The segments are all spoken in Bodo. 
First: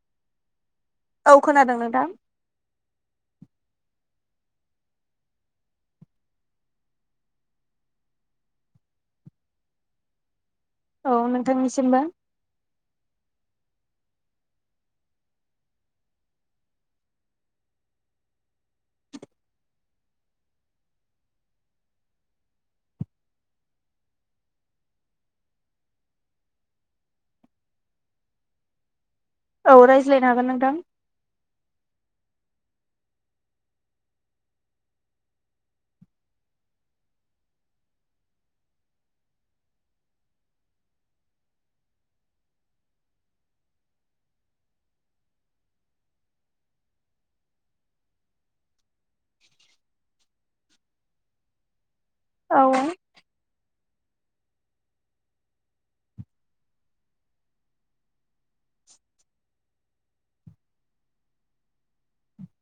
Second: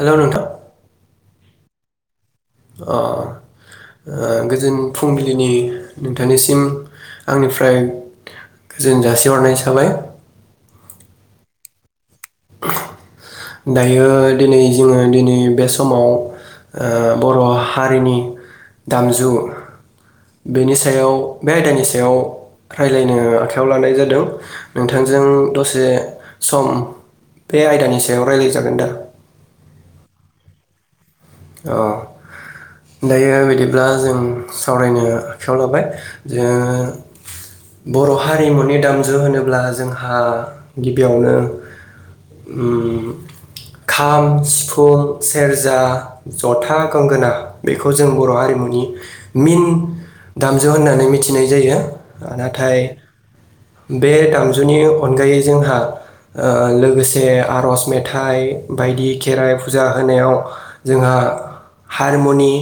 हेलौ नोंथां औ खोनादों नोंथां अ ओ गोजोन फुंबिलिनि नोंथांनिसिम आंनिफ्राय गोजोन जासिहरनाय थाबाय औ नोंथांनिसिमबो दायो दिनै जोङो दिनै बे समाव ओ बर' हारिनि दामजु बेनि सायाव बे आयदानि सायाव राय्लायनो आखायाव लानाय जादों नोंथांजों दसे सम बे आयदानि सायाव रायजलायजागोन दा औ रायज्लायनो हागोन नोंथां अह दायो बिदिब्ला जों सावरायनो आखायाव लाबाय जे बर' हारिमुनि दामजु होनोब्ला जोंहा गिबियावनो ओम खाम, सिफुं, सेरजा जथा, गंगोना बेखौ जों बर' हारिमुनि मिन दामजु होननानै मिथिनाय जायो औ ओनाथाइ बे दामजुनि अनगायै जोंहा ओ लोगोसे आर'ज मेथाइ बायदि खेराइ फुजा होनायाव जोंहा हारमुनि,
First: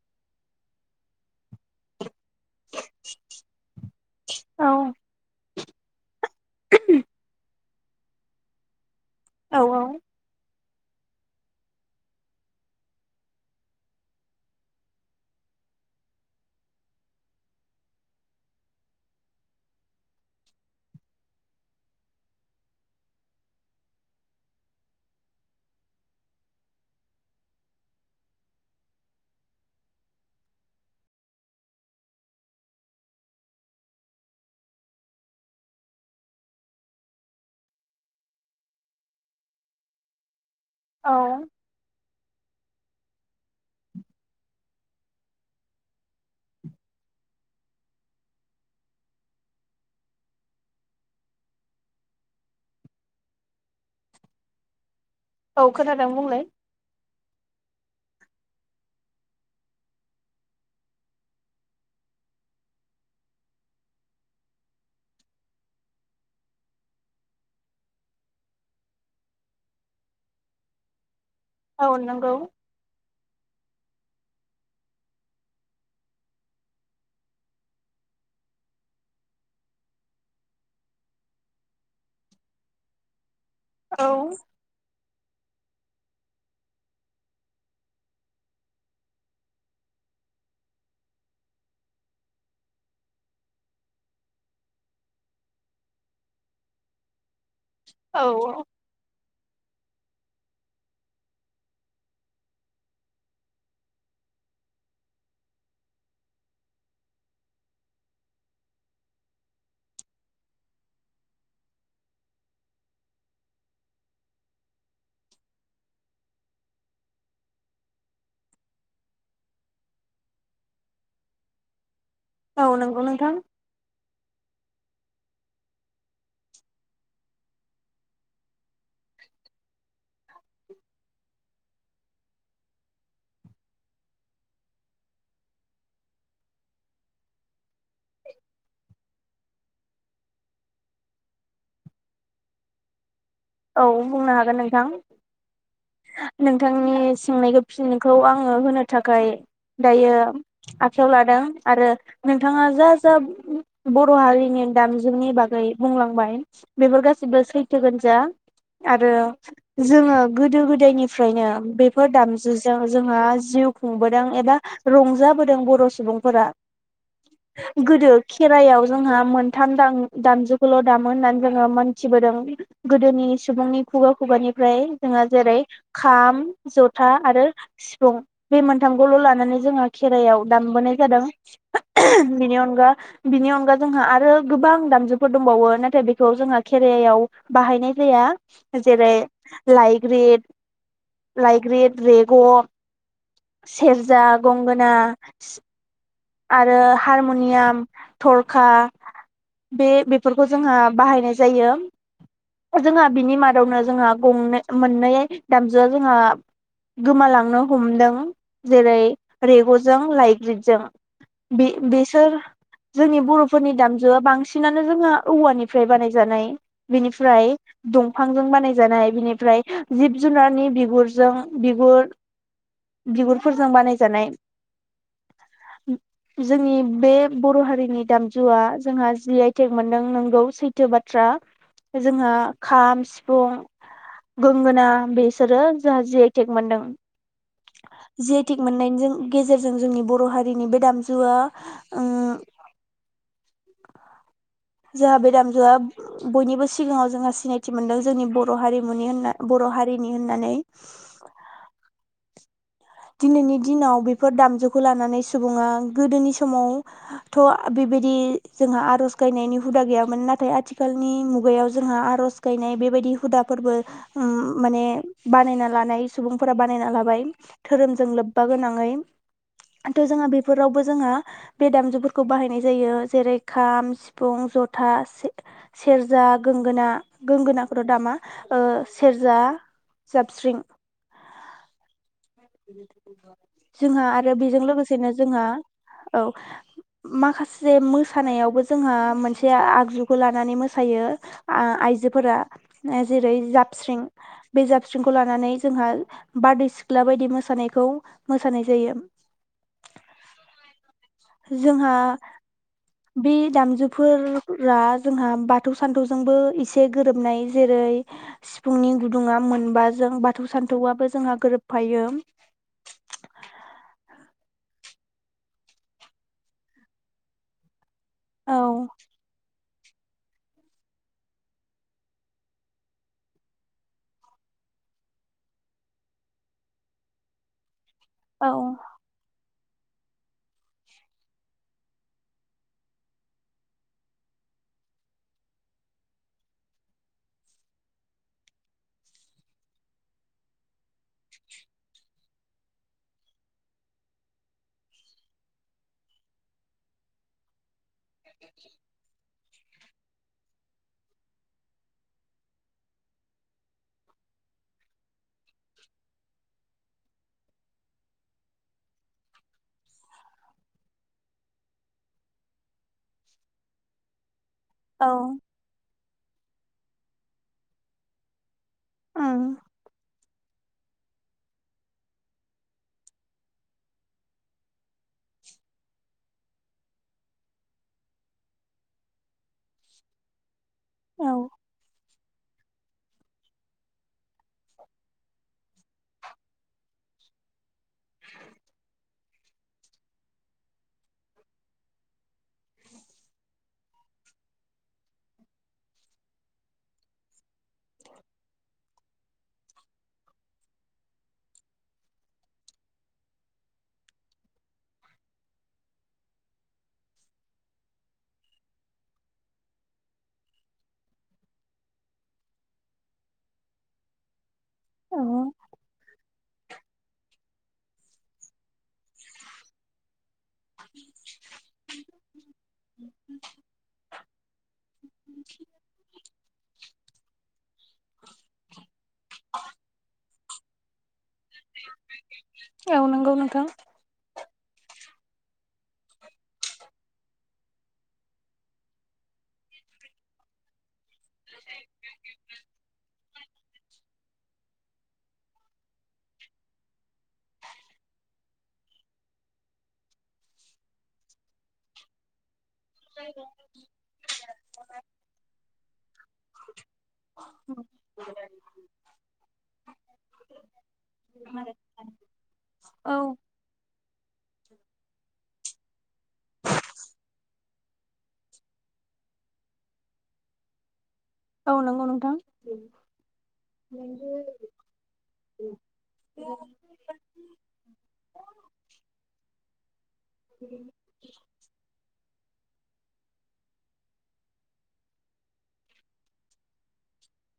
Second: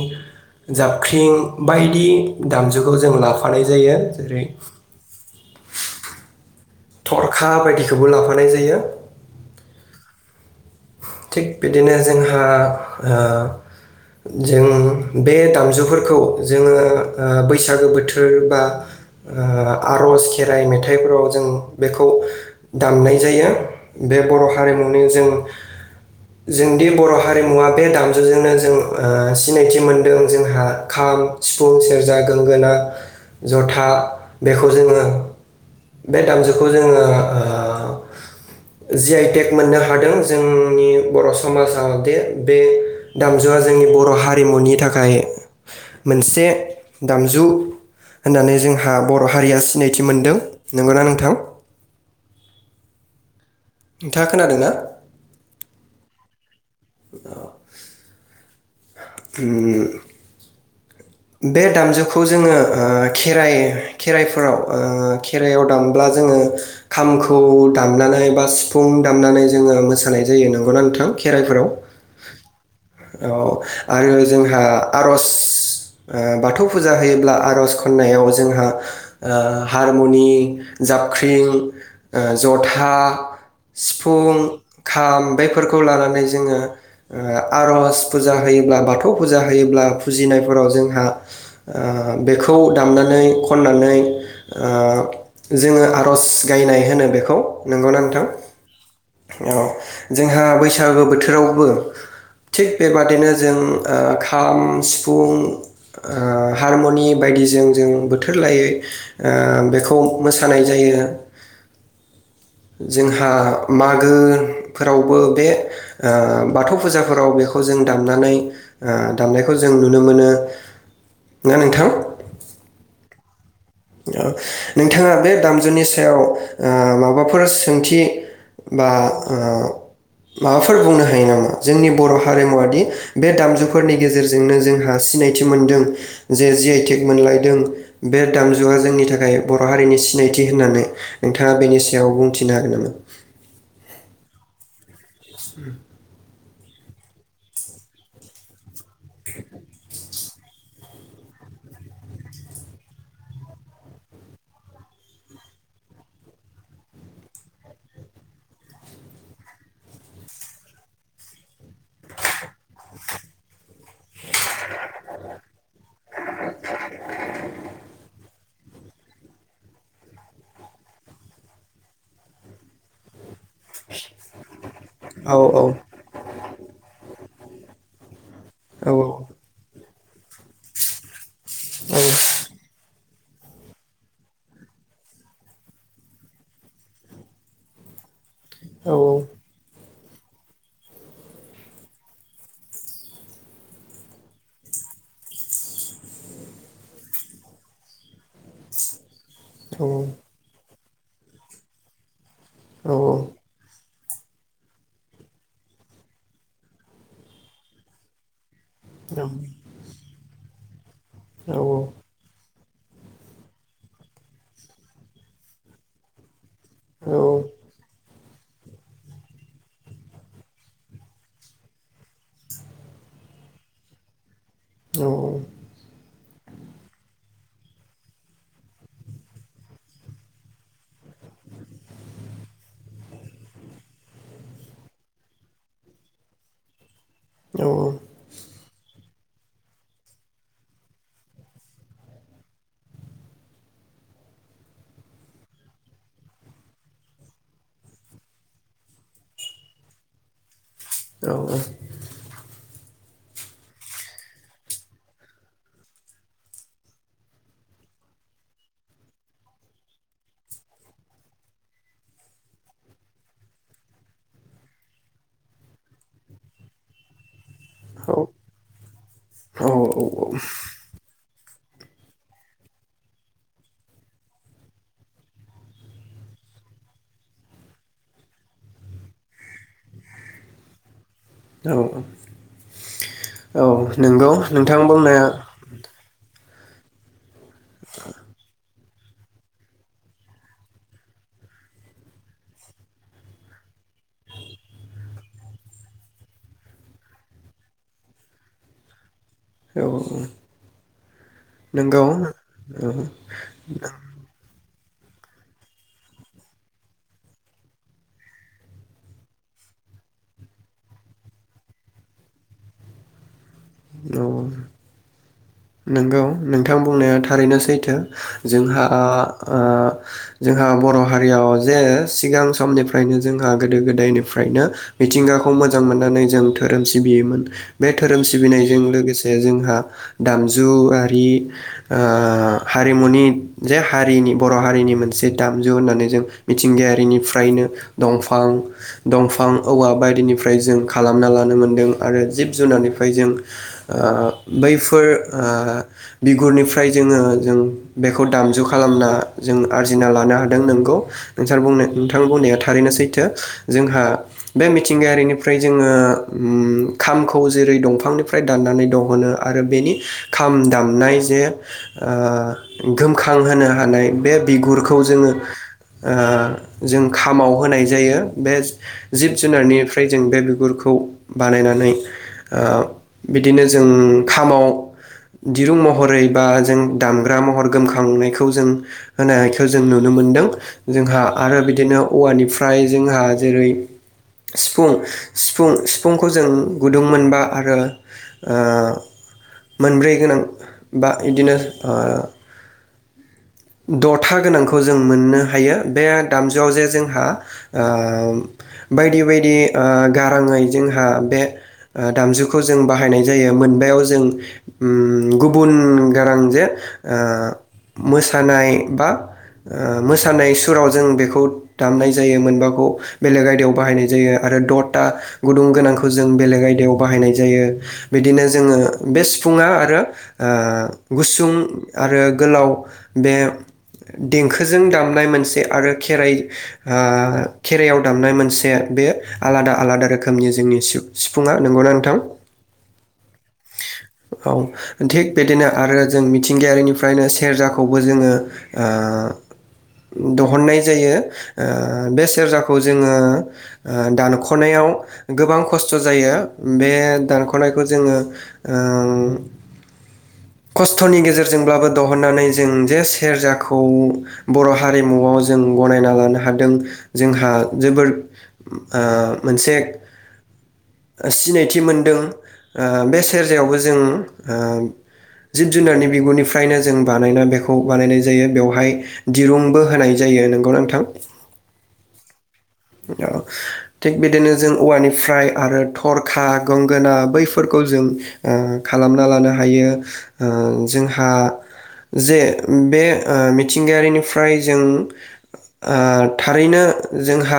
जाबख्रिं बायदि दामजुखौ जों लाफानाय जायो जेरै औ थरखा बायदिखौबो लाफानाय जायो औ औ थिग बिदिनो जोंहा ओ जों बे दामजुफोरखौ जोङो ओ बैसागो बोथोर बा ओ आर'ज खेराइ मेथाइफोराव जों बेखौ दामनाय जायो बे बर' हारिमुनो जों जोंदि बर' हारिमुवा बे दामजुजोंनो जों ओ सिनायथि मोनदों जोंहा खाम, सिफुं, सेरजा, गोंगोना, जथा बेखौ जोङो बे दामजुखौ जोङो ओ जि आइटेक मोननो हादों जों जोंनि औ बर' समाज जे बे दामजु जुवा जोंनि बर' हारिमुनि थाखाय मोनसे दामजु होननानै जोंहा बर' हारिया सिनायथि मोनदों नंगौना नोंथां नोंथाङा खोनादों ना औ खोनथादों बुंलाय दा ओम बे दामजुखौ जोङो ओ खेराइ खेराइफोराव ओ खेराइआव दामब्ला जोङो खामखौ दामनानै बा सिफुं दामनानै जोङो मोसानाय जायो नंगौना नोंथां खेराइफोराव औ नंगौ औ आरो जोंहा आरज बाथौ फुजा होयोब्ला आर'ज खन्नायाव जोंहा हारमुनि जाबख्रिं जथा औ सिफुं खाम बेफोरखौ लानानै दा ओ बेखौ दामनानै खननानै ओ जोङो आर'ज गायनाय होनो बेखौ नंगौना औ नोंथां औ जोंहा बैसागो बोथोरावबो थिग बेबादिनो जों खाम सिफुं हारमनि बायदिजों जों बोथोर लायै बेखौ मोसानाय जायो जोंहा मागोफोरावबो बे बाथौ फुजाफोराव बेखौ जों दामनानै दामनायखौ जों नुनो मोनो ना नोंथां औ नोंगौ नोंथां नोंथाङा बे दामजुनि सायाव माबाफोर सोंथि बा माबाफोर बुंनो हायो नामा जोंनि बर' हारिमुवादि बे दामजुफोरनि गेजेरजोंनो जोंहा सिनायथि मोनदों जे जि आइटेक मोनलायदों बे दाम गो जुआ जोंनि थाखाय बर' हारिनि सिनायथि होननानै नोंथाङा बेनि सायाव बुंथिनो हागोन नामा औ बुंनो हागोन नोंथां [unintelligible] नोंथांनि सोंनायखौ फिनायखौ आंङो होनो थाखाय दायो आखायाव लादों आरो नोंथाङा जा जा बर हारिनि दामजुनि बागै बुंलांबाय बेफोर गासिबो सैथोगोन जा आरो जोंङो गोदो गोदायनिफ्रायनो बेफोर दामजुजों जोंहा जिउ खुंबोदों एबा रंजाबोदों बर' सुबुंफोरा गोदो खेराइायाव जोंहा मोनथाम दामजुखौल दामो होननानै जोंङो मोनथिबोदों गोदोनि सुबुंनि खुगा खुगानिफ्राय जोंहा औ जेरै औ खाम जथा आरो सिफुं बे औ मोनथामखौल'लानानै जोंहा खेराइायाव दामबोनाय जादों बिनि अनगा बिनि अनगा जोंहा आरो गोबां दामजुफोर दंबावो नाथाय बेखौ जोंहा केेरायाव बाहायनाय जाया औ जेरेरै लाइक ग्रेद लाइग्रिद रेग' सेरजा गंगोना आरो हारमनियाम थरखा बे बेफोरखौ जोंहा बाहायनाय जायो औ जोंहा औ बिनि मादावनो जोंहा गंनै मोननै दामजुआ जोंहा गोमालांनो हमदों जेरै रेगजों लायग्रि जों बे बेसोर जोंनि बर'फोरनि दामजुआ बांसिनानो जोंहा औवानिफ्राय बानायजानाय बेनिफ्राय दं फांजों बानायजानाय बिनिफ्राय जिब जुनारनि बिगुरजों बिगुर बिगुरफोरजों बानायजानाय औ-औ। जोंनि बे बर' हारिनि दामजुआ जोंहा जि आइ टेक मोनदों नंगौ सैथो बाथ्रा जोंहा खाम -सिफुं गंगोना बिसोरो जोंहा जि आइ टेक मोनदों। जि आइ टेक मोननायनि जों गेजेरजों जोंनि बर' हारिनि बे दाम जुआ ओ जोंहा बे दामजुआ बयनिबो सिगाङाव जोंहा सिनायथि मोनदों जोंनि बर' हारिमुनि होनना बर' हारिनि होननानै। दिनैनि दिनाव बेफोर दामजुखौ लानानै सुबुङा गोदोनि समावथ' बेबायदि जोंहा आर'ज गायनायनि हुदा गैयामोन नाथाय आथिखालनि मुगायाव जोंहा आर'ज गायनाय बेबायदि हुदाफोरबो अम माने बानायना लानाय सुबुंफोरा बानायना लाबाय। धोरोमजों लोब्बा गोनाङै थ' जोंहा बेफोरावबो जोंहा बे दामजुफोरखौ बाहायनाय जायो जेरै खाम सिफुं जथा से - सेरजा, गोंगोना गोंगोनाखौथ' दामा ओ सेरजा जाबस्रिं औ औ औ जोंहा नंगौ आरो बेजों नोंथां लोगोसेनो बुंनाया जोंहा औ माखासे जे मोसानायावबो जोंहा मोनसे आगजुखौ लानानै मोसायो आ-आइजोफोरा जेरै जाबस्रिं बे जाबस्रिंखौ लानानै जोंहा बारदै सिख्ला बायदि मोसायो मोसानायखौ मोसानाय जायो औ औ औ जोंहा नंगौ औ ओं रा जोंहा बाथौ सान्थौ जोंबो एसे गोरोबनाय जेरै सिफुंनि गुदुङा मोनब जों बाथौ सान्थौआबो जोंहा गोरोबफायो। औ औ नंगौ नोंथां बुंनाया थारैनो सैथो। जोंहा औ आ ओ जोंहा बर' हारियाव जे सिगां समनिफ्रायनो जोंहा गोदो- गोदायनिफ्रायनो मिथिंगाखौ मोजां मोननानै जों धोरोम सिबियोमोन बे धोरोम औ सिबिनायजों लोगोसे जों हा दामजु आरि ओ हारिमुनि जे हारिनि बर' हारिनि मोनसे दामजु होननानै जों मिथिंगायारिनिफ्रायनो दंफां दंफां औवा बायदिनिफ्राय जों खालामना लानो मोनदों आरो जिब जुनारनिफ्राय जों ओ बै फोर ओ बिगुरनिफ्राय जोङो जों बेखौ दामजु खालामना जों आरजिना लानो हादों नोंगौ नोंथां- नोंथां बुंनाया थारैनो सैथो जोंहा बे मिथिंगायारिनिफ्राय जोङो ओम खामखौ जेरै दंफांनिफ्राय दाननानै दंहनो आरो बेनि खाम दामनाय जे ओ गोमखां होनो हानाय बे बिगुरखौ औ जोङो ओ जों खामाव होनाय जायो बे जिब ओम जुनारनिफ्राय जों बे बिगुर खौ बानायनानै ओ बिदिनो जों खामाव दिरुं महरै बा जों दामग्रा महर गोमखांनायखौ जों होनायखौ जों नुनो मोनदों जोंहा औ आरो बिदिनो औवानिप्राय फ्राय जोंहा जेरै सिफुं -सिफुं सिफुंखौ जों गुदुं मोनबा आरो ओ मोनब्रै गोनां बा इदिनो दथा गोनांखौ जों मोननो हायो बे दामजुआव जे जोंहा ओ बायदि बायदि ओ गां रांङै जोंहा बे दामजुखौ जों बाहायनाय जायो मोनबायाव जों ओम गुबुन गारां जे मो मोसानाय बा मोसानाय सुराव जों बेखौ दामनाय जायो मोनबाखौ बेलेग आयदायाव बाहायनाय जायो। आरो दथा औ गुदुं गोनांखौ जों बेलेग आयदायाव बाहायनाय जायो बिदिनो जोंङो बे सिफुुंआ आरो ओ गुसुं आरो गोलाव बे देंखोजों दामनाय मोनसे आरो खेराइ ओ खेराइयाव दामनाय मोनसे बे आलादा आलादा रोखोमनि जोंनि सि सिफुंङा नंगौ ना नोंथां? औ नंगौ नोंथां औ थिग बिदिनो आरो जों मिथिंगायारिनिफ्रायनो सेरजाखौ खौबो जोंङो दहननाय जायो ओ बे सेरजाखौ जोंङो ओ दानख'नायाव गोबां खस्थ' जायो बे दानख'नायखौ जोंङो ओं खस्थ'नि गेजेरजोंब्लाबो दहननानै जों जे सेरजाखौ बर' हारिमुआव जों गनायना लानो हादों। जोंहा जोबोद मोनसे सिनायथि मोनदों औ बे सेरजायावबो जों ओम जिब जुनारनि बिगुरनिफ्रायनो जों बानायना बेखौ बानायनाय जायो बेवहाय दिरुंबो होनाय जायो नोंगौ नोंथां। औ नंगौ नोंथां थिग बिदिनो जों औवानिफ्राय आरो थरखा गंगोना बैफोरखौ जों ओ खालामना लानो हा हायो ओ जोंहा जे बे मिथिंगायारिनिफ्राय जों ओ थारैनो जोंहा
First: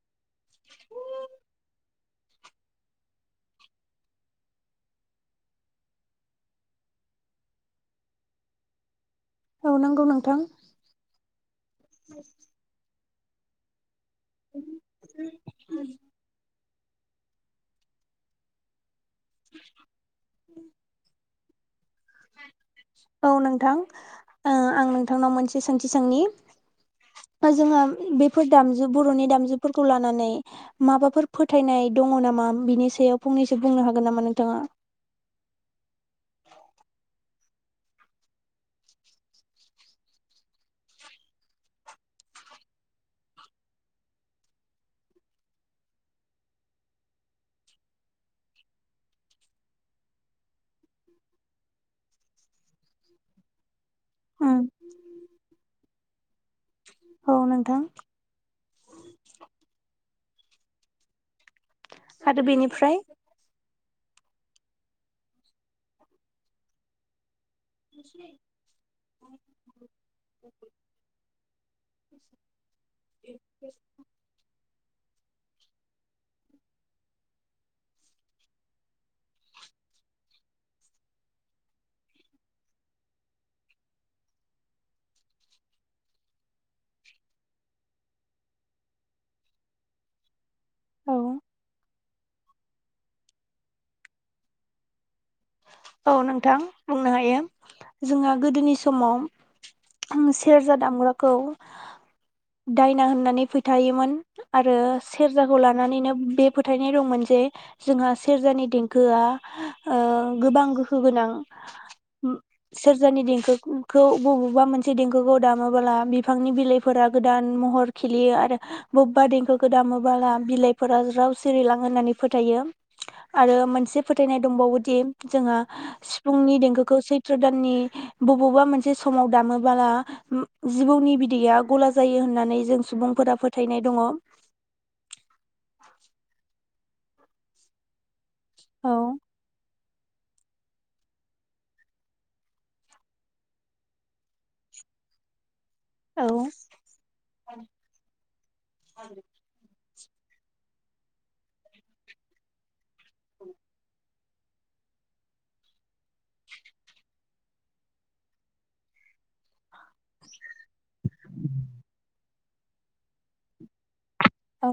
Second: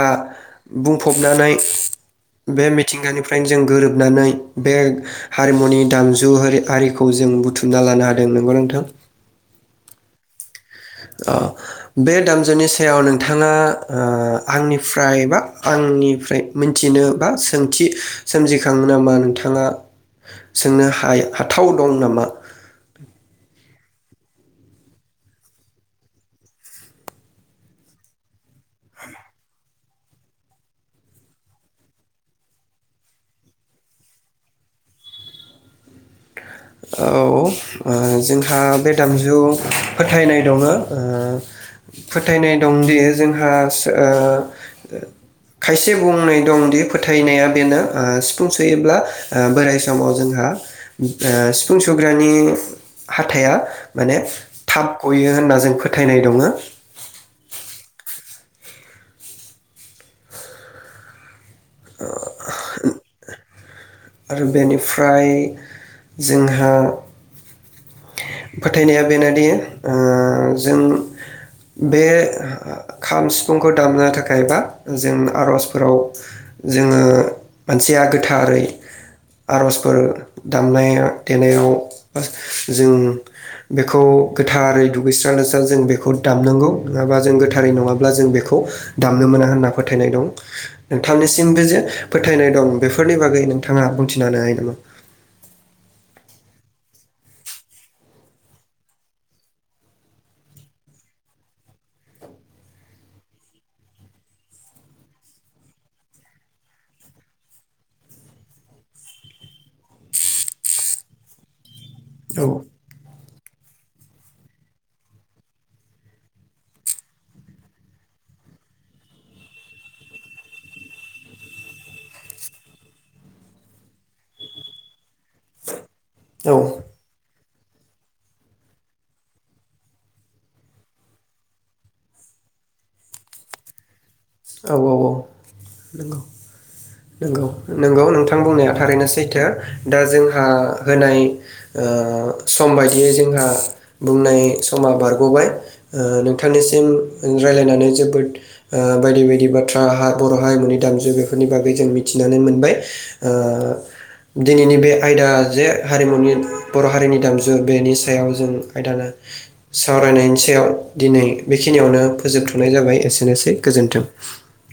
बुंफबनानै बे मिथिंगानिफ्रायनो जों गोरोबनानै बे हारिमुनि दामजु हार आरिखौ जों बुथुमना लानो हादों नंगौ नोंथां। औ नांगौ नोंथां औ बे दामजुनि सायाव नों बिथांङा ओ आंनिफ्राय बा आंनिफ्राय मिथिनो बा सोंथि सोमजिखांनो होमबा मा नोंथाङा सोंनो हाया हाथाव दं नामा? औ नोंथां आं नोंथांनाव मोनसे सानथि सांनि, जोहा बेफोर दामजु बर'नि दामजुफोरखौ लानानै माबाफोर फोथायनाय दंङ नामा? बिनि सायाव फंनैसो बुंनो हागोन नामा नोंथाङा? औ जोंहा बे दामजु फोथायनाय दंङ फोथायनाय दंदि जोंहा खायसे बुंनाय दंदि फोथायनाया बेनो सिफुं सोयोब्ला बोराय समाव जोंहा ओ सिफुं सुग्रानि हाथाइया माने उम थाब गयो होनना जों फोथायनाय दङो। औ नोंथां आरो बेनिफ्राय? आरो बेनिफ्राय जोंहा फोथायनाया बेनोदि ओ जों बे खाम सिफुंखौ दामनो थाखाय बा जों आर'जफोराव जोङो मानसिया गोथारै आर'जफोर दामनाया देनायाव जों बेखौ गोथारै दुगैस्रां लोबस्रां जों बेखौ दामनांगौ नोङाबा जों गोथारै नङाब्ला जों बेखौ दामनो मोना होनना फोथायनाय दं औ नोंथांनिसिमबो जे फोथायनाय दं बेफोरनि बागै नोंथाङा बुंथिना होनो हायो नामा? औ नोंथां बुंनो हायो जोंहा गोदोनि समाव सेरजा दामग्राखौ दायना होननानै फोथायोमोन आरो सेरजाखौ लानानैनो बे फोथायनाय दंमोन जे जोंहा सेरजानि देंखोआ ओ गोबां गोहो गोनां। हुम औ सेरजानि देंखो उम खौ बबेबा मोनसे देंखोखौ दामोबोला बिफांनि बिलाइफोरा गोदान महर खिलियो आरो बबेबा देंखोखौ दामोबोला बिलाइफोरा ज्राव सिरिलां होननानै फोथायो आरो मोनसे फोथायनाय दंबावोदि जोङा औ सिफुंनि देंखोखौ सैथ त्र दाननि बबावबा मोनसे समाव दामबोला जिबौनि बिदैया गला जायो होननानै जों सुबुंफोरा फोथायनाय दङ। औ औ औ नंगौ नंगौ नंगौ नोंथां। थां बुंनाया थारैनो सैथो। दा जोंहा होनाय ओ सम बायदियै जोंहा बुंनाय समा बारग'बाय ओ औ नोंथांनिसिम रायलायनानै जोबोद ओ बायदि बायदि बाथ्रा आ हा बर' हारिमुनि दामजु बेफोरनि बागै जों मिथिनानै मोनबाय, ओ दिनैनि बे आयदा जे हारिमुनि बर' हारिनि दामजु बेनि सायाव जों आयदा सावरायनायनि सायाव दिनै बेखिनियावनो फोजोबथ'नाय जाबाय एसेनोसै। गोजोन्थों। औ